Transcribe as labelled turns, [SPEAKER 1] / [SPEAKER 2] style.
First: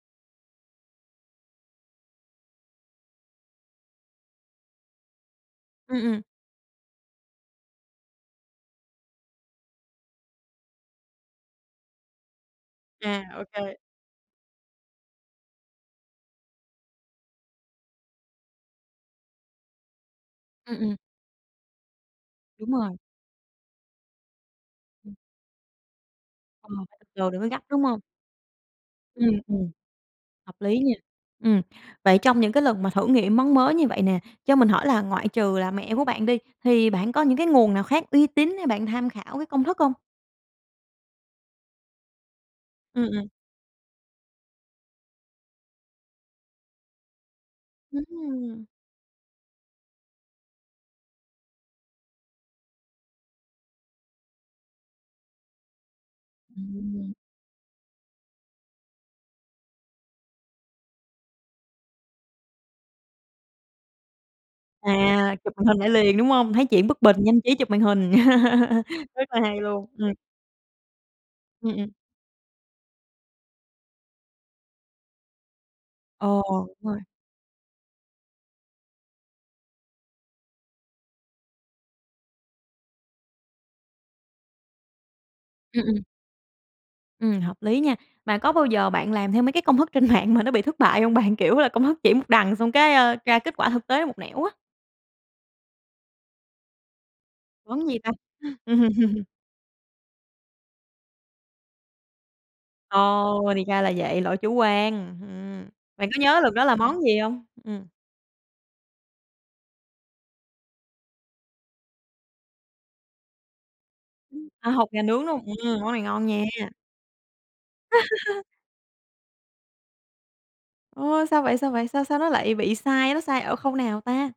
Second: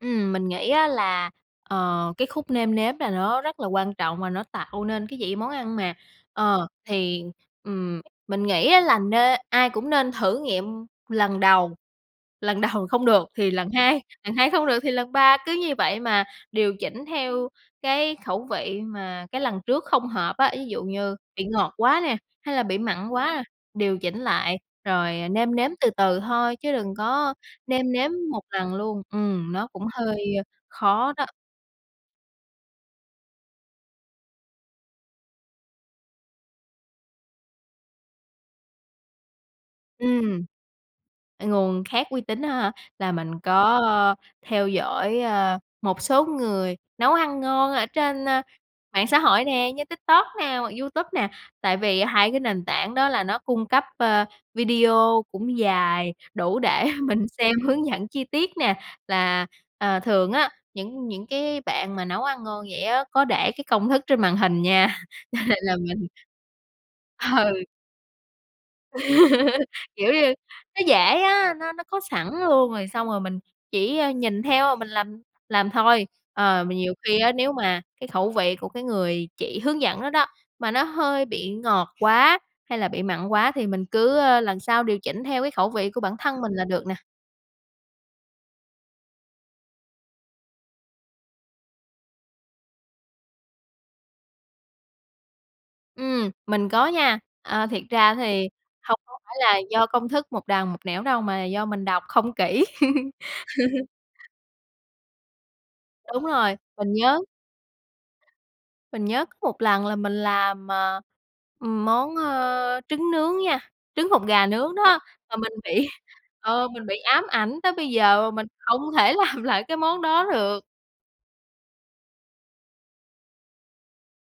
[SPEAKER 1] Ừm, mình nghĩ á là, ờ, cái khúc nêm nếm là nó rất là quan trọng và nó tạo nên cái vị món ăn mà.
[SPEAKER 2] Ừm, ừm.
[SPEAKER 1] Ờ, thì, ừm, mình nghĩ á là nên ai cũng nên thử nghiệm lần đầu, lần đầu không
[SPEAKER 2] À,
[SPEAKER 1] được
[SPEAKER 2] ô
[SPEAKER 1] thì lần
[SPEAKER 2] kê.
[SPEAKER 1] hai, lần hai không được thì lần ba. Cứ như vậy mà điều chỉnh theo cái khẩu vị mà cái lần trước không hợp á, ví
[SPEAKER 2] Ừm,
[SPEAKER 1] dụ
[SPEAKER 2] ừm.
[SPEAKER 1] như bị ngọt quá nè hay là
[SPEAKER 2] Đúng
[SPEAKER 1] bị
[SPEAKER 2] rồi.
[SPEAKER 1] mặn quá, điều chỉnh lại
[SPEAKER 2] Ừm.
[SPEAKER 1] rồi nêm nếm từ từ thôi
[SPEAKER 2] Ờ,
[SPEAKER 1] chứ đừng
[SPEAKER 2] rồi
[SPEAKER 1] có
[SPEAKER 2] đừng có gấp, đúng
[SPEAKER 1] nêm
[SPEAKER 2] hông?
[SPEAKER 1] nếm một lần luôn.
[SPEAKER 2] Ừm,
[SPEAKER 1] Ừm, nó
[SPEAKER 2] ừm.
[SPEAKER 1] cũng hơi
[SPEAKER 2] Hợp lý nha.
[SPEAKER 1] khó đó.
[SPEAKER 2] Ừm, vậy trong những cái lần mà thử nghiệm món mới như vậy nè, cho mình hỏi là ngoại trừ là mẹ của bạn đi, thì bạn có những cái nguồn nào khác uy tín hay bạn tham khảo cái công thức hông?
[SPEAKER 1] Ừm. Ờ, nguồn khác uy tín á hả?
[SPEAKER 2] Ừm,
[SPEAKER 1] Là
[SPEAKER 2] ừm.
[SPEAKER 1] mình có theo dõi, a, một số người nấu ăn ngon ở trên ở
[SPEAKER 2] Ừm.
[SPEAKER 1] mạng xã hội nè, như TikTok nè hoặc YouTube nè, tại vì 2 cái nền tảng đó là nó cung cấp, ơ, video cũng dài đủ để
[SPEAKER 2] Ừm.
[SPEAKER 1] mình xem hướng dẫn chi tiết nè. Là, à, thường á những những cái bạn mà nấu ăn ngon vậy á có để cái công thức trên màn hình nha,
[SPEAKER 2] À,
[SPEAKER 1] cho
[SPEAKER 2] chụp
[SPEAKER 1] nên
[SPEAKER 2] màn
[SPEAKER 1] là
[SPEAKER 2] hình lại
[SPEAKER 1] mình
[SPEAKER 2] liền, đúng hông? Thấy chuyện bất bình nhanh trí
[SPEAKER 1] Ừ.
[SPEAKER 2] chụp màn hình. Rất là hay luôn! Ừm.
[SPEAKER 1] Kiểu như, nó dễ á, nó
[SPEAKER 2] Ừm,
[SPEAKER 1] nó
[SPEAKER 2] ừm.
[SPEAKER 1] có sẵn luôn rồi xong rồi mình chỉ, ơ, nhìn theo mình làm làm thôi.
[SPEAKER 2] Ờ,
[SPEAKER 1] Ờ,
[SPEAKER 2] đúng
[SPEAKER 1] mà nhiều
[SPEAKER 2] rồi.
[SPEAKER 1] khi á nếu mà cái khẩu vị của cái người chỉ hướng dẫn đó đó mà nó hơi bị ngọt quá hay là bị mặn quá thì mình cứ, ơ, lần sau điều chỉnh theo cái khẩu
[SPEAKER 2] Ừm,
[SPEAKER 1] vị
[SPEAKER 2] ừm.
[SPEAKER 1] của bản thân mình là được nè.
[SPEAKER 2] Ừm, hợp lý nha. Mà có bao giờ bạn làm theo mấy cái công thức trên mạng mà nó bị thất bại hông bạn? Kiểu là, công thức chỉ một đằng xong cái, ơ, ra kết quả thực tế một nẻo á.
[SPEAKER 1] Ừm, mình có nha. Ờ, thiệt
[SPEAKER 2] Món gì ta?
[SPEAKER 1] ra thì hông có phải là do công thức một đằng một nẻo đâu mà do mình đọc không kỹ.
[SPEAKER 2] Ồ! Thì ra là vậy, lỗi chủ quan, ừm. Bạn có
[SPEAKER 1] Đúng
[SPEAKER 2] nhớ lần
[SPEAKER 1] rồi,
[SPEAKER 2] đó là
[SPEAKER 1] mình
[SPEAKER 2] món gì
[SPEAKER 1] nhớ
[SPEAKER 2] hông? Ừm.
[SPEAKER 1] mình nhớ có một lần là mình làm, ờ, ừm, món, ơ, trứng nướng nha, trứng hột gà
[SPEAKER 2] À,
[SPEAKER 1] nướng
[SPEAKER 2] hột
[SPEAKER 1] đó,
[SPEAKER 2] gà nướng
[SPEAKER 1] mà
[SPEAKER 2] luôn?
[SPEAKER 1] mình
[SPEAKER 2] Ừm,
[SPEAKER 1] bị
[SPEAKER 2] món này ngon nha!
[SPEAKER 1] ờ, mình bị ám ảnh tới bây giờ mà mình không thể làm lại cái món đó được.
[SPEAKER 2] Ôi, sao vậy? Sao vậy? Sao sao nó lại bị sai? Nó sai ở khâu nào ta?